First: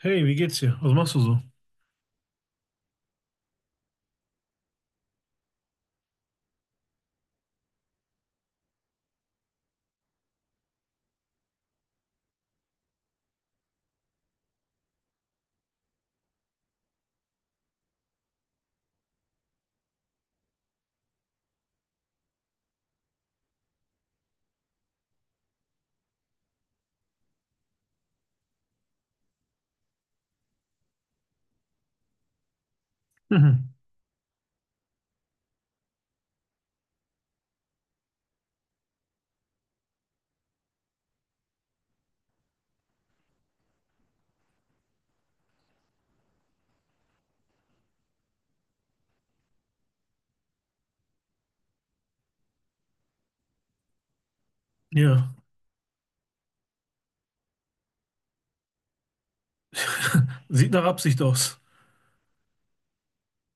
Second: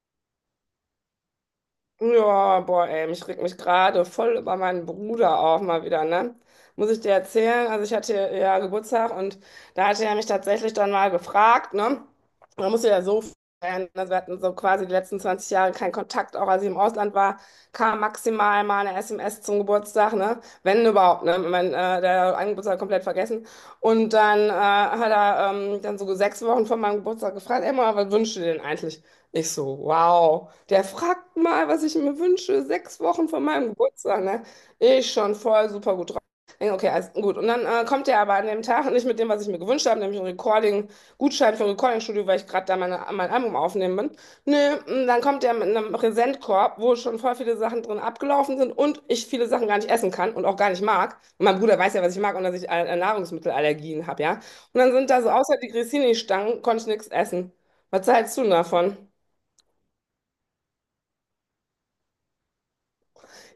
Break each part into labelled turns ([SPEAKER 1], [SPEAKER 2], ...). [SPEAKER 1] Hey, wie geht's dir? Was machst du so?
[SPEAKER 2] Ja, boah, ey, ich reg mich gerade voll über meinen Bruder auf, mal wieder, ne? Muss ich dir erzählen? Also ich hatte ja Geburtstag und da hatte er mich tatsächlich dann mal gefragt, ne? Man muss sich ja so vorstellen, also wir hatten so quasi die letzten 20 Jahre keinen Kontakt, auch als ich im Ausland war, kam maximal mal eine SMS zum Geburtstag, ne? Wenn überhaupt, ne? Ich mein, der einen Geburtstag komplett vergessen. Und dann hat er dann so 6 Wochen vor meinem Geburtstag gefragt, ey, Mama, was wünschst du dir denn eigentlich? Ich so, wow, der fragt mal, was ich mir wünsche, 6 Wochen vor
[SPEAKER 1] Mhm.
[SPEAKER 2] meinem Geburtstag, ne? Ich schon voll super gut drauf. Denk, okay, alles gut. Und dann kommt er aber an dem Tag nicht mit dem, was ich mir gewünscht habe, nämlich ein Recording, Gutschein für ein Recording-Studio, weil ich gerade da mein Album aufnehmen bin. Nö, und dann kommt er mit einem Präsentkorb, wo schon voll viele Sachen drin abgelaufen sind und ich viele Sachen gar nicht essen kann und auch gar nicht mag. Und mein Bruder weiß ja, was ich mag und dass ich Nahrungsmittelallergien habe, ja? Und dann sind da so
[SPEAKER 1] Ja.
[SPEAKER 2] außer die Grissini-Stangen, konnte ich nichts essen. Was hältst du denn davon?
[SPEAKER 1] Sieht nach Absicht aus.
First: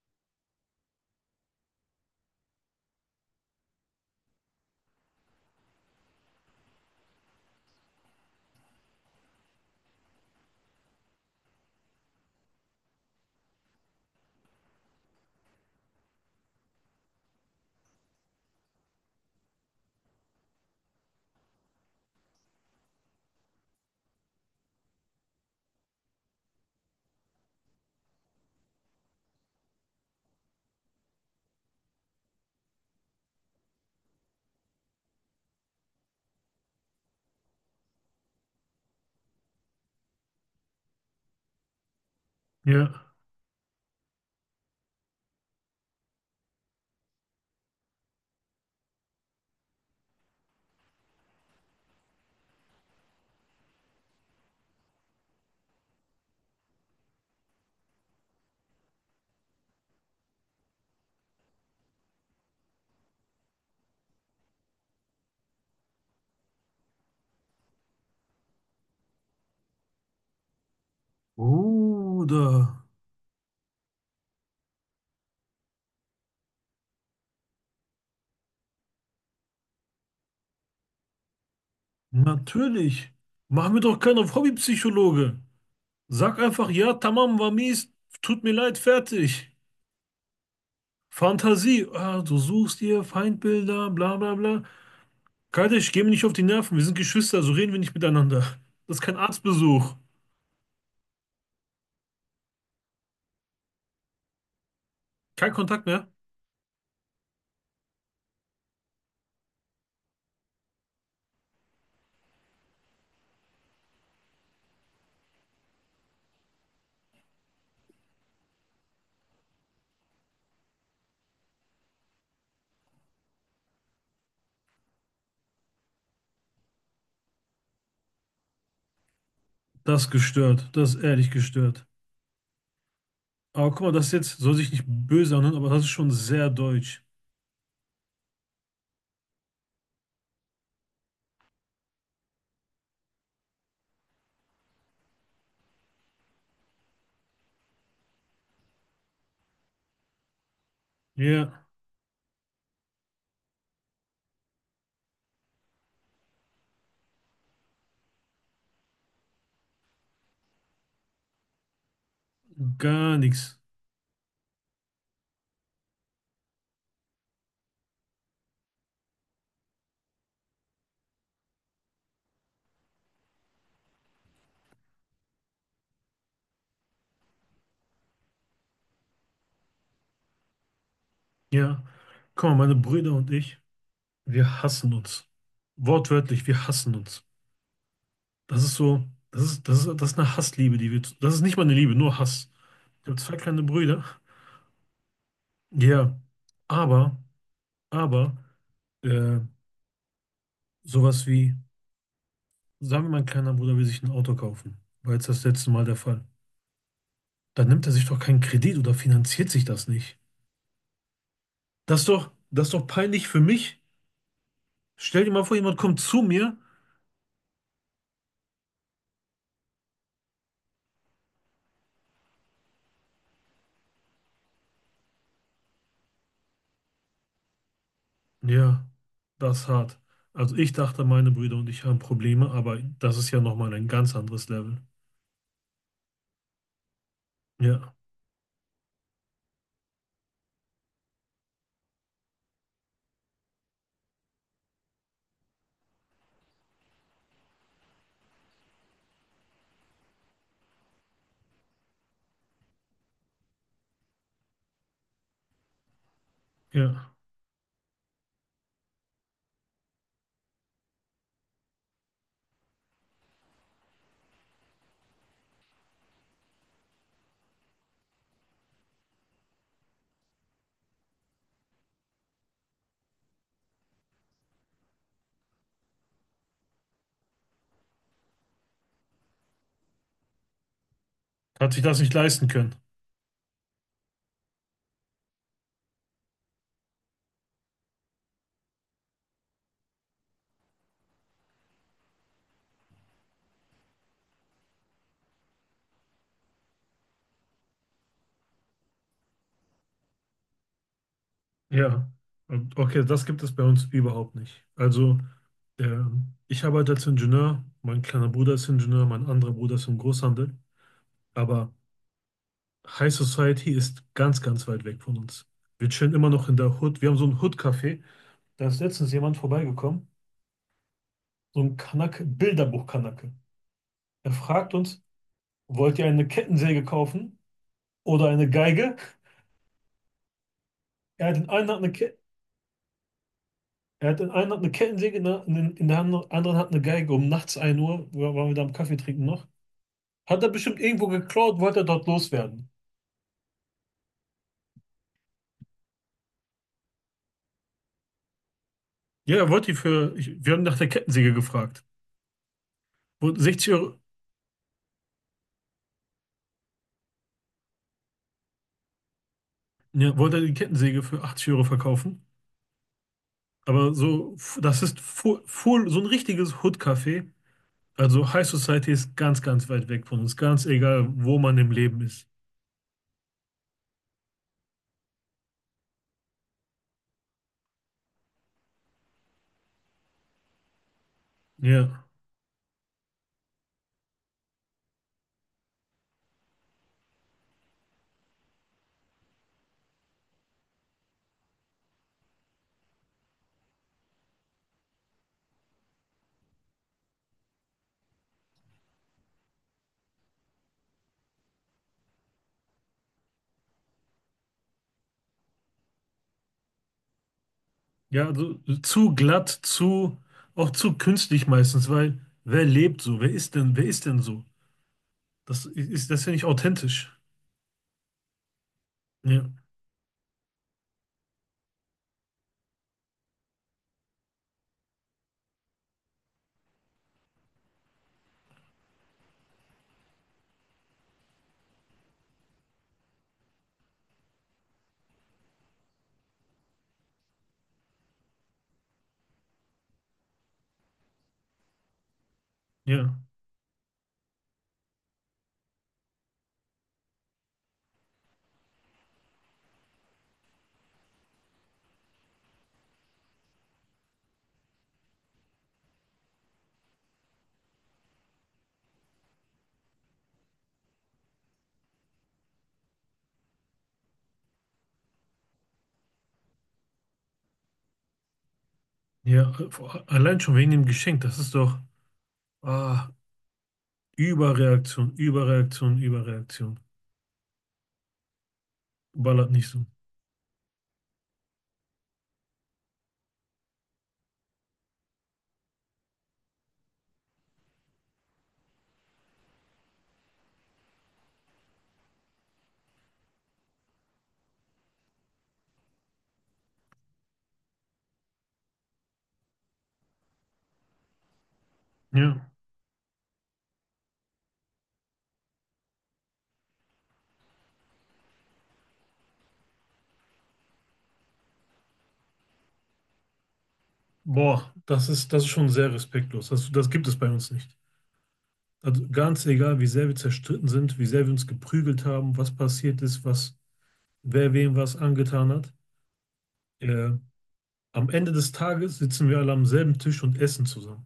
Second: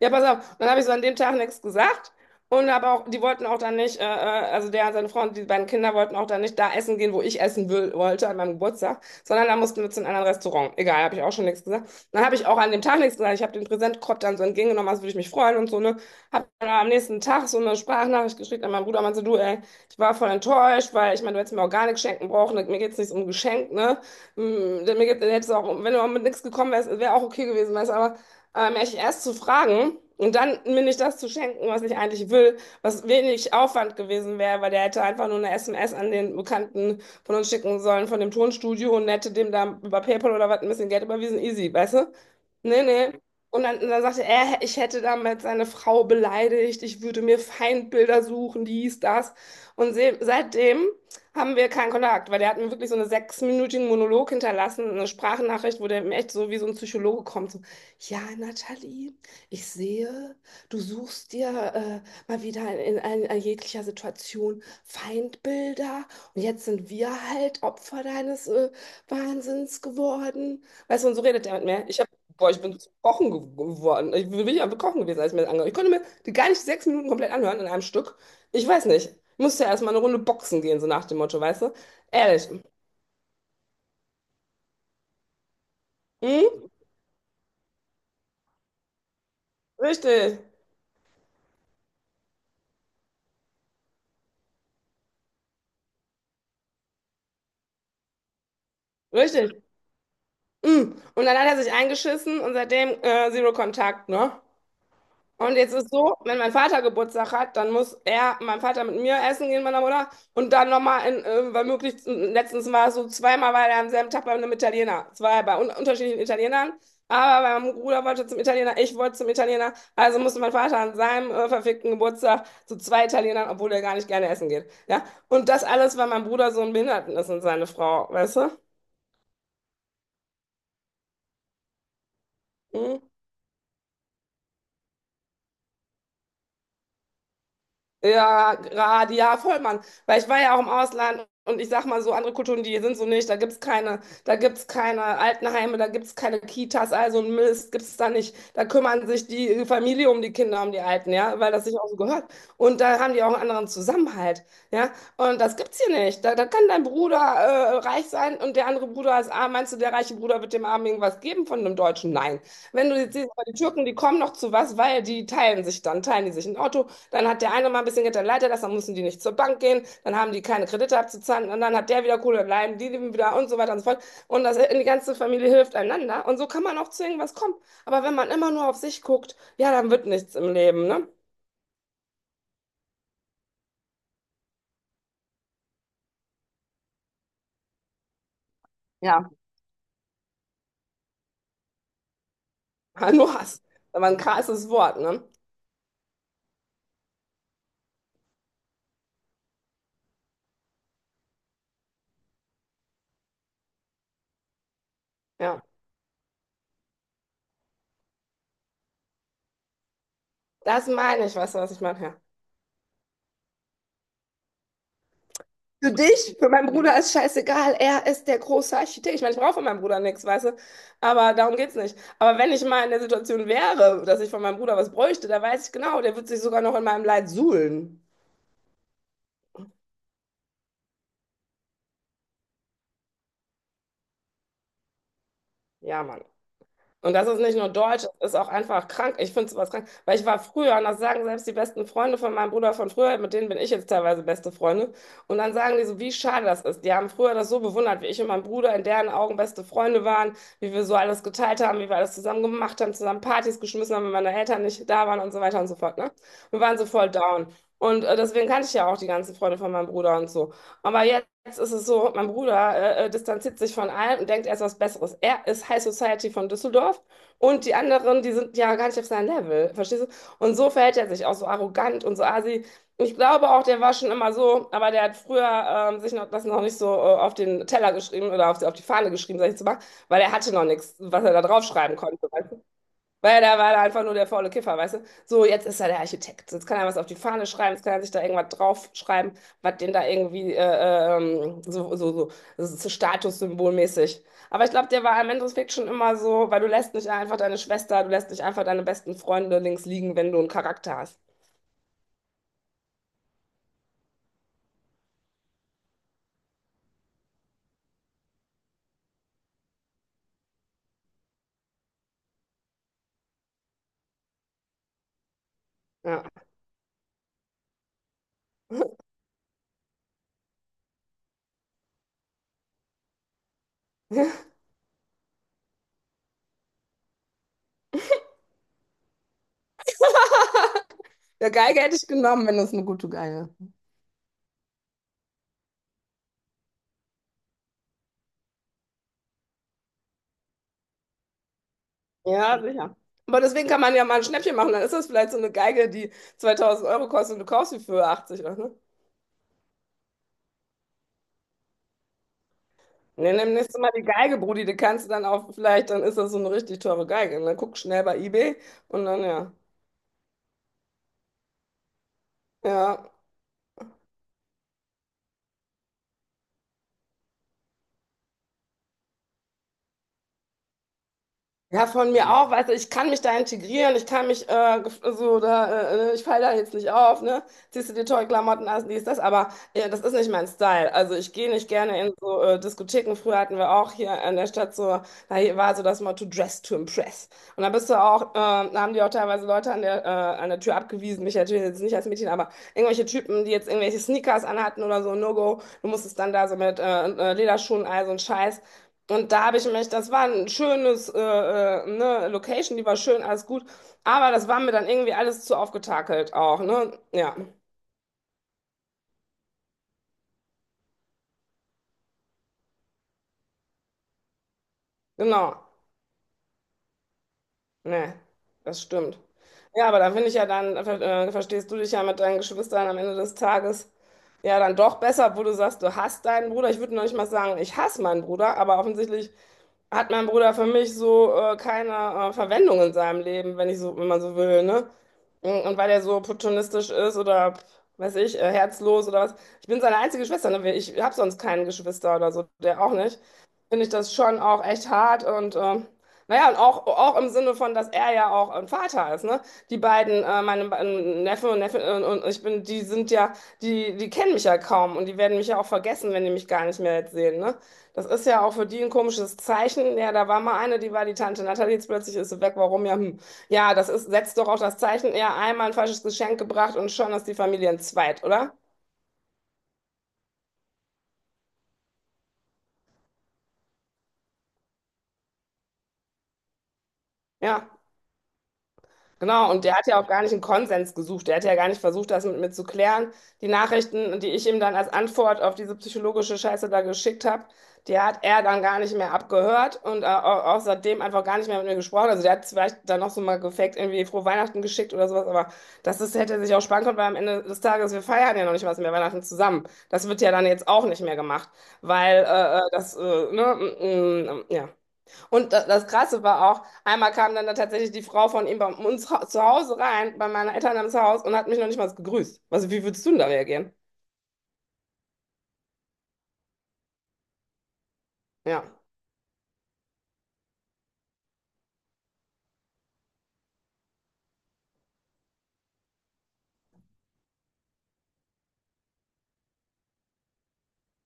[SPEAKER 2] Ja, pass auf. Dann habe ich so an dem Tag nichts gesagt. Und aber auch, die wollten auch dann nicht, also der und seine Frau und die beiden Kinder wollten auch dann nicht da essen gehen, wo ich essen will, wollte an meinem Geburtstag, sondern da mussten wir zu einem anderen Restaurant. Egal, habe ich auch schon nichts gesagt. Dann habe ich auch an dem Tag nichts gesagt. Ich habe den Präsentkorb dann so entgegengenommen, als würde ich mich freuen und so, ne? Habe dann am nächsten Tag so eine Sprachnachricht geschickt an meinen Bruder, meinte, du, ey, ich war voll enttäuscht, weil ich meine, du hättest mir auch gar nichts schenken brauchen, mir geht's nicht um Geschenk, ne? Mir geht, hättest du auch, wenn du auch mit nichts gekommen wärst, wäre auch okay gewesen, weißt du, aber mich erst zu fragen und dann mir nicht das zu schenken, was ich eigentlich will, was wenig Aufwand gewesen wäre, weil der hätte einfach nur eine SMS an den Bekannten von uns schicken sollen, von dem Tonstudio und hätte dem da über PayPal oder was ein bisschen Geld überwiesen, easy, weißt du? Nee,
[SPEAKER 1] Ja.
[SPEAKER 2] nee. Und dann sagte er, ich hätte damit seine Frau beleidigt, ich würde mir Feindbilder suchen, dies, das. Und se seitdem haben wir keinen Kontakt, weil der hat mir wirklich so einen sechsminütigen Monolog hinterlassen, eine Sprachnachricht, wo der mir echt so wie so ein Psychologe kommt. So, ja, Nathalie, ich sehe, du suchst dir mal wieder in jeglicher Situation Feindbilder und jetzt sind wir halt Opfer deines Wahnsinns geworden. Weißt du, und so redet er mit mir. Ich hab, boah, ich
[SPEAKER 1] Bruder,
[SPEAKER 2] bin zu Kochen geworden. Ich bin ja am Kochen gewesen, als ich mir das angehört. Ich konnte mir die gar nicht 6 Minuten komplett anhören in einem Stück. Ich weiß nicht. Ich musste ja erstmal eine Runde boxen gehen, so nach dem Motto, weißt du? Ehrlich.
[SPEAKER 1] natürlich. Mach mir doch keinen auf Hobbypsychologe. Sag
[SPEAKER 2] Hm?
[SPEAKER 1] einfach, ja, tamam, war mies, tut mir leid, fertig.
[SPEAKER 2] Richtig.
[SPEAKER 1] Fantasie, du suchst dir Feindbilder, bla bla bla. Kardeş, geh mir nicht auf die Nerven, wir sind Geschwister, so reden wir nicht miteinander. Das ist kein
[SPEAKER 2] Richtig.
[SPEAKER 1] Arztbesuch.
[SPEAKER 2] Mm. Und dann hat er sich eingeschissen und seitdem Zero Kontakt, ne?
[SPEAKER 1] Kein
[SPEAKER 2] Und jetzt
[SPEAKER 1] Kontakt
[SPEAKER 2] ist
[SPEAKER 1] mehr.
[SPEAKER 2] so, wenn mein Vater Geburtstag hat, dann muss er, mein Vater mit mir essen gehen, meiner Mutter, und dann nochmal in, weil möglichst, letztens war es so zweimal, weil er am selben Tag bei einem Italiener, es war ja bei un unterschiedlichen Italienern, aber bei meinem Bruder wollte zum Italiener, ich wollte zum Italiener, also musste mein Vater an seinem verfickten Geburtstag zu zwei Italienern, obwohl er gar nicht gerne essen geht, ja? Und das alles, weil mein Bruder so ein Behinderten ist und seine Frau, weißt du?
[SPEAKER 1] Das ist gestört, das ist ehrlich gestört.
[SPEAKER 2] Hm?
[SPEAKER 1] Aber guck mal, das ist jetzt, soll sich nicht böse anhören, aber das ist schon sehr deutsch.
[SPEAKER 2] Ja, gerade, ja, voll, Mann. Weil ich war ja auch im Ausland und ich sag mal so, andere Kulturen, die sind so nicht, da gibt's keine Altenheime, da gibt's keine Kitas, also ein Mist gibt's da nicht. Da kümmern sich die Familie um die Kinder, um die Alten, ja, weil das
[SPEAKER 1] Ja,
[SPEAKER 2] sich auch so gehört. Und da haben die auch einen anderen Zusammenhalt, ja. Und das gibt's hier nicht. Da kann dein Bruder reich sein und der andere Bruder ist arm. Meinst du, der reiche Bruder wird dem Armen irgendwas geben von einem Deutschen? Nein. Wenn du jetzt
[SPEAKER 1] gar
[SPEAKER 2] siehst, aber die
[SPEAKER 1] nichts.
[SPEAKER 2] Türken, die kommen noch zu was, weil die teilen sich dann, teilen die sich ein Auto, dann hat der eine mal ein bisschen Geld, dann leiht das, dann müssen die nicht zur Bank gehen, dann haben die keine Kredite abzuzahlen und dann hat der wieder Kohle, dann leiden die leben wieder und so weiter und so fort. Und das, die ganze Familie hilft einander und so kann man auch zu irgendwas kommen. Aber wenn man immer nur auf sich guckt, ja, dann wird nichts im Leben, ne?
[SPEAKER 1] Ja. Guck mal, meine Brüder und ich, wir hassen uns. Wortwörtlich, wir hassen uns. Das ist so,
[SPEAKER 2] Ja.
[SPEAKER 1] das ist eine Hassliebe, das ist nicht mal eine Liebe, nur Hass. Ich
[SPEAKER 2] Ja,
[SPEAKER 1] habe
[SPEAKER 2] nur
[SPEAKER 1] zwei
[SPEAKER 2] Hass.
[SPEAKER 1] kleine Brüder.
[SPEAKER 2] Aber ein krasses Wort, ne?
[SPEAKER 1] Ja. Aber, aber, äh, sowas wie, sagen wir, mein kleiner Bruder will sich ein Auto kaufen. War jetzt das
[SPEAKER 2] Ja,
[SPEAKER 1] letzte Mal der Fall. Dann nimmt er sich doch keinen Kredit oder finanziert sich das nicht.
[SPEAKER 2] das meine ich, weißt du, was ich meine? Ja.
[SPEAKER 1] Das ist doch peinlich für mich. Stell dir mal vor, jemand
[SPEAKER 2] Für
[SPEAKER 1] kommt zu
[SPEAKER 2] dich, für
[SPEAKER 1] mir.
[SPEAKER 2] meinen Bruder ist scheißegal, er ist der große Architekt. Ich meine, ich brauche von meinem Bruder nichts, weißt du? Aber darum geht's nicht. Aber wenn ich mal in der Situation wäre, dass ich von meinem Bruder was bräuchte, da weiß ich genau, der wird sich sogar noch in meinem Leid suhlen.
[SPEAKER 1] Ja, das ist hart. Also ich dachte, meine Brüder und ich haben Probleme, aber das ist ja nochmal ein ganz anderes Level.
[SPEAKER 2] Ja, Mann. Und das ist nicht nur
[SPEAKER 1] Ja,
[SPEAKER 2] deutsch, das ist auch einfach krank. Ich finde sowas krank, weil ich war früher, und das sagen selbst die besten Freunde von meinem Bruder von früher, mit denen bin ich jetzt teilweise beste Freunde. Und dann sagen die so, wie schade das ist. Die haben früher das so bewundert, wie ich und mein Bruder in deren Augen beste Freunde waren, wie wir so alles geteilt haben, wie wir alles zusammen gemacht haben, zusammen Partys geschmissen haben, wenn meine Eltern nicht da waren und so weiter und so fort. Ne? Wir waren so voll
[SPEAKER 1] ja.
[SPEAKER 2] down. Und deswegen kannte ich ja auch die ganzen Freunde von meinem Bruder und so. Aber jetzt ist es so, mein Bruder distanziert sich von allem und denkt, er ist was Besseres. Er ist High Society von Düsseldorf und die anderen, die sind ja gar nicht auf seinem Level, verstehst du? Und so verhält er sich auch so arrogant und so assi. Ich glaube auch, der war schon immer so, aber der hat früher sich noch, das noch nicht so auf den Teller geschrieben oder auf die Fahne geschrieben, sag ich zu machen, weil er hatte noch nichts, was er da
[SPEAKER 1] Hat sich
[SPEAKER 2] draufschreiben
[SPEAKER 1] das nicht
[SPEAKER 2] konnte.
[SPEAKER 1] leisten können.
[SPEAKER 2] Weil da war er einfach nur der faule Kiffer, weißt du? So, jetzt ist er der Architekt. Jetzt kann er was auf die Fahne schreiben, jetzt kann er sich da irgendwas draufschreiben, was den da irgendwie das ist so statussymbolmäßig. Aber ich glaube, der war im Endeffekt schon immer so, weil du lässt nicht einfach deine Schwester, du lässt nicht einfach deine besten Freunde links liegen, wenn du einen Charakter hast.
[SPEAKER 1] Ja. Und okay, das gibt es bei uns überhaupt nicht. Also, ich arbeite als Ingenieur, mein kleiner Bruder ist Ingenieur, mein anderer Bruder ist im Großhandel. Aber High Society ist ganz, ganz weit weg von uns. Wir chillen
[SPEAKER 2] Ja.
[SPEAKER 1] immer noch in der Hood. Wir haben so ein Hood-Café. Da ist letztens jemand vorbeigekommen. So ein Kanake, Bilderbuch-Kanake. Er fragt uns, wollt ihr eine Kettensäge kaufen oder eine Geige? Er hat in
[SPEAKER 2] Ja,
[SPEAKER 1] einer
[SPEAKER 2] Geige
[SPEAKER 1] Hand eine,
[SPEAKER 2] hätte ich
[SPEAKER 1] Ke
[SPEAKER 2] genommen, wenn das eine gute Geige.
[SPEAKER 1] er hat in einer Hand eine Kettensäge, in der anderen Hand eine Geige. Um nachts ein Uhr waren wir da am Kaffee trinken noch. Hat er bestimmt irgendwo geklaut, wollte er dort
[SPEAKER 2] Ja,
[SPEAKER 1] loswerden.
[SPEAKER 2] sicher. Aber deswegen kann man ja mal ein Schnäppchen machen. Dann ist das vielleicht so eine Geige, die 2000 Euro kostet und du kaufst sie für 80, oder? So, ne?
[SPEAKER 1] Ja, er wollte die für, ich, wir haben nach der Kettensäge gefragt.
[SPEAKER 2] Nee,
[SPEAKER 1] Wollte
[SPEAKER 2] nimm
[SPEAKER 1] 60
[SPEAKER 2] nächstes Mal
[SPEAKER 1] Euro,
[SPEAKER 2] die Geige, Brudi, die kannst du dann auch vielleicht, dann ist das so eine richtig teure Geige. Ne? Guck schnell bei eBay und dann ja.
[SPEAKER 1] ja, wollte er die Kettensäge für 80 € verkaufen.
[SPEAKER 2] Ja.
[SPEAKER 1] Das ist full, so ein richtiges Hood-Café. Also High Society ist ganz, ganz weit weg von uns, ganz egal, wo man im
[SPEAKER 2] Ja,
[SPEAKER 1] Leben
[SPEAKER 2] von
[SPEAKER 1] ist.
[SPEAKER 2] mir auch, weißt du, ich kann mich da integrieren, ich kann mich so da, ich falle da jetzt nicht auf, ne? Ziehst du dir tolle Klamotten an, dies, das, aber das ist nicht mein Style. Also ich gehe nicht gerne
[SPEAKER 1] Ja.
[SPEAKER 2] in so Diskotheken. Früher hatten wir auch hier in der Stadt so, da hier war so das Motto Dress to Impress. Und da bist du auch, da haben die auch teilweise Leute an der Tür abgewiesen, mich natürlich jetzt nicht als Mädchen, aber irgendwelche Typen, die jetzt irgendwelche Sneakers anhatten oder so, No-Go, du musstest dann da so mit Lederschuhen, all so ein Scheiß. Und da habe ich mich, das war ein schönes, ne, Location, die war schön, alles gut. Aber das war mir dann irgendwie alles zu aufgetakelt auch, ne? Ja,
[SPEAKER 1] Ja, also zu glatt, zu, auch zu künstlich meistens, weil wer lebt so? Wer ist denn so?
[SPEAKER 2] genau.
[SPEAKER 1] Das ist ja nicht authentisch.
[SPEAKER 2] Ne, das stimmt.
[SPEAKER 1] Ja,
[SPEAKER 2] Ja, aber da finde ich ja dann, verstehst du dich ja mit deinen Geschwistern am Ende des Tages ja dann doch besser, wo du sagst, du hasst deinen Bruder. Ich würde noch nicht mal sagen, ich hasse meinen Bruder, aber offensichtlich hat mein Bruder für mich so keine Verwendung in seinem Leben, wenn ich so, wenn man so will, ne? Und weil er so opportunistisch ist oder weiß ich, herzlos oder was. Ich bin seine einzige Schwester, ne? Ich habe sonst keinen Geschwister oder so, der auch nicht.
[SPEAKER 1] ja,
[SPEAKER 2] Finde ich das schon auch echt hart und naja, und auch im Sinne von, dass er ja auch ein Vater ist, ne? Die beiden, meine Neffe und Neffe und ich bin, die sind ja, die kennen mich ja kaum und die werden mich ja auch vergessen, wenn die mich gar nicht mehr jetzt sehen, ne? Das ist ja auch für die ein komisches Zeichen. Ja, da war mal eine, die war die Tante Natalie, jetzt plötzlich ist sie weg. Warum? Ja, hm. Ja, das ist, setzt doch auch das Zeichen, ja, einmal ein falsches Geschenk gebracht und schon ist die Familie entzweit, oder?
[SPEAKER 1] ja. Allein schon wegen dem Geschenk, das ist doch, ah, Überreaktion, Überreaktion, Überreaktion.
[SPEAKER 2] Ja. Genau,
[SPEAKER 1] Ballert
[SPEAKER 2] und
[SPEAKER 1] nicht
[SPEAKER 2] der
[SPEAKER 1] so.
[SPEAKER 2] hat ja auch gar nicht einen Konsens gesucht. Der hat ja gar nicht versucht, das mit mir zu klären. Die Nachrichten, die ich ihm dann als Antwort auf diese psychologische Scheiße da geschickt habe, die hat er dann gar nicht mehr abgehört und außerdem einfach gar nicht mehr mit mir gesprochen. Also der hat vielleicht dann noch so mal gefaked, irgendwie frohe Weihnachten geschickt oder sowas, aber das ist, hätte er sich auch sparen können, weil am Ende des Tages, wir feiern ja noch nicht was mehr Weihnachten zusammen. Das wird ja dann jetzt auch nicht mehr gemacht, weil
[SPEAKER 1] Ja.
[SPEAKER 2] das, ne, mm, mm, ja. Und das Krasse war auch, einmal kam dann da tatsächlich die Frau von ihm bei uns zu Hause rein, bei meinen Eltern ins Haus und hat mich noch nicht mal gegrüßt. Also, wie würdest du denn da reagieren?
[SPEAKER 1] Boah, das ist schon sehr respektlos. Das gibt es bei uns nicht.
[SPEAKER 2] Ja,
[SPEAKER 1] Also ganz egal, wie sehr wir zerstritten sind, wie sehr wir uns geprügelt haben, was passiert ist, was, wer wem was angetan hat. Ja. Am Ende des Tages sitzen wir alle am selben Tisch und essen zusammen.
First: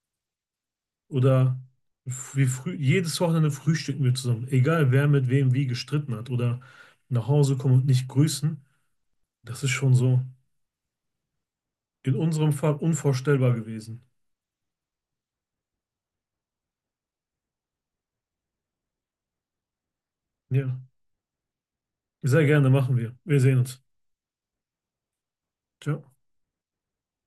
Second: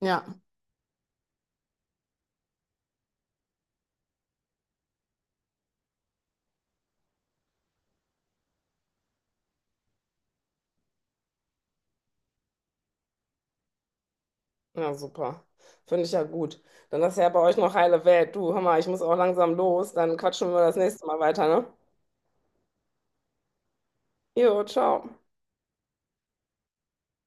[SPEAKER 2] ja,
[SPEAKER 1] Oder wie früh, jedes Wochenende frühstücken wir zusammen. Egal, wer mit wem wie gestritten hat oder nach Hause kommen und nicht grüßen. Das ist schon so in unserem Fall unvorstellbar gewesen.
[SPEAKER 2] ja, super. Finde ich ja gut. Dann ist ja bei euch noch heile Welt. Du, hör mal, ich muss auch langsam los. Dann quatschen wir das
[SPEAKER 1] Ja,
[SPEAKER 2] nächste Mal weiter, ne?
[SPEAKER 1] sehr gerne machen wir. Wir sehen uns.
[SPEAKER 2] Jo, ciao.
[SPEAKER 1] Ciao.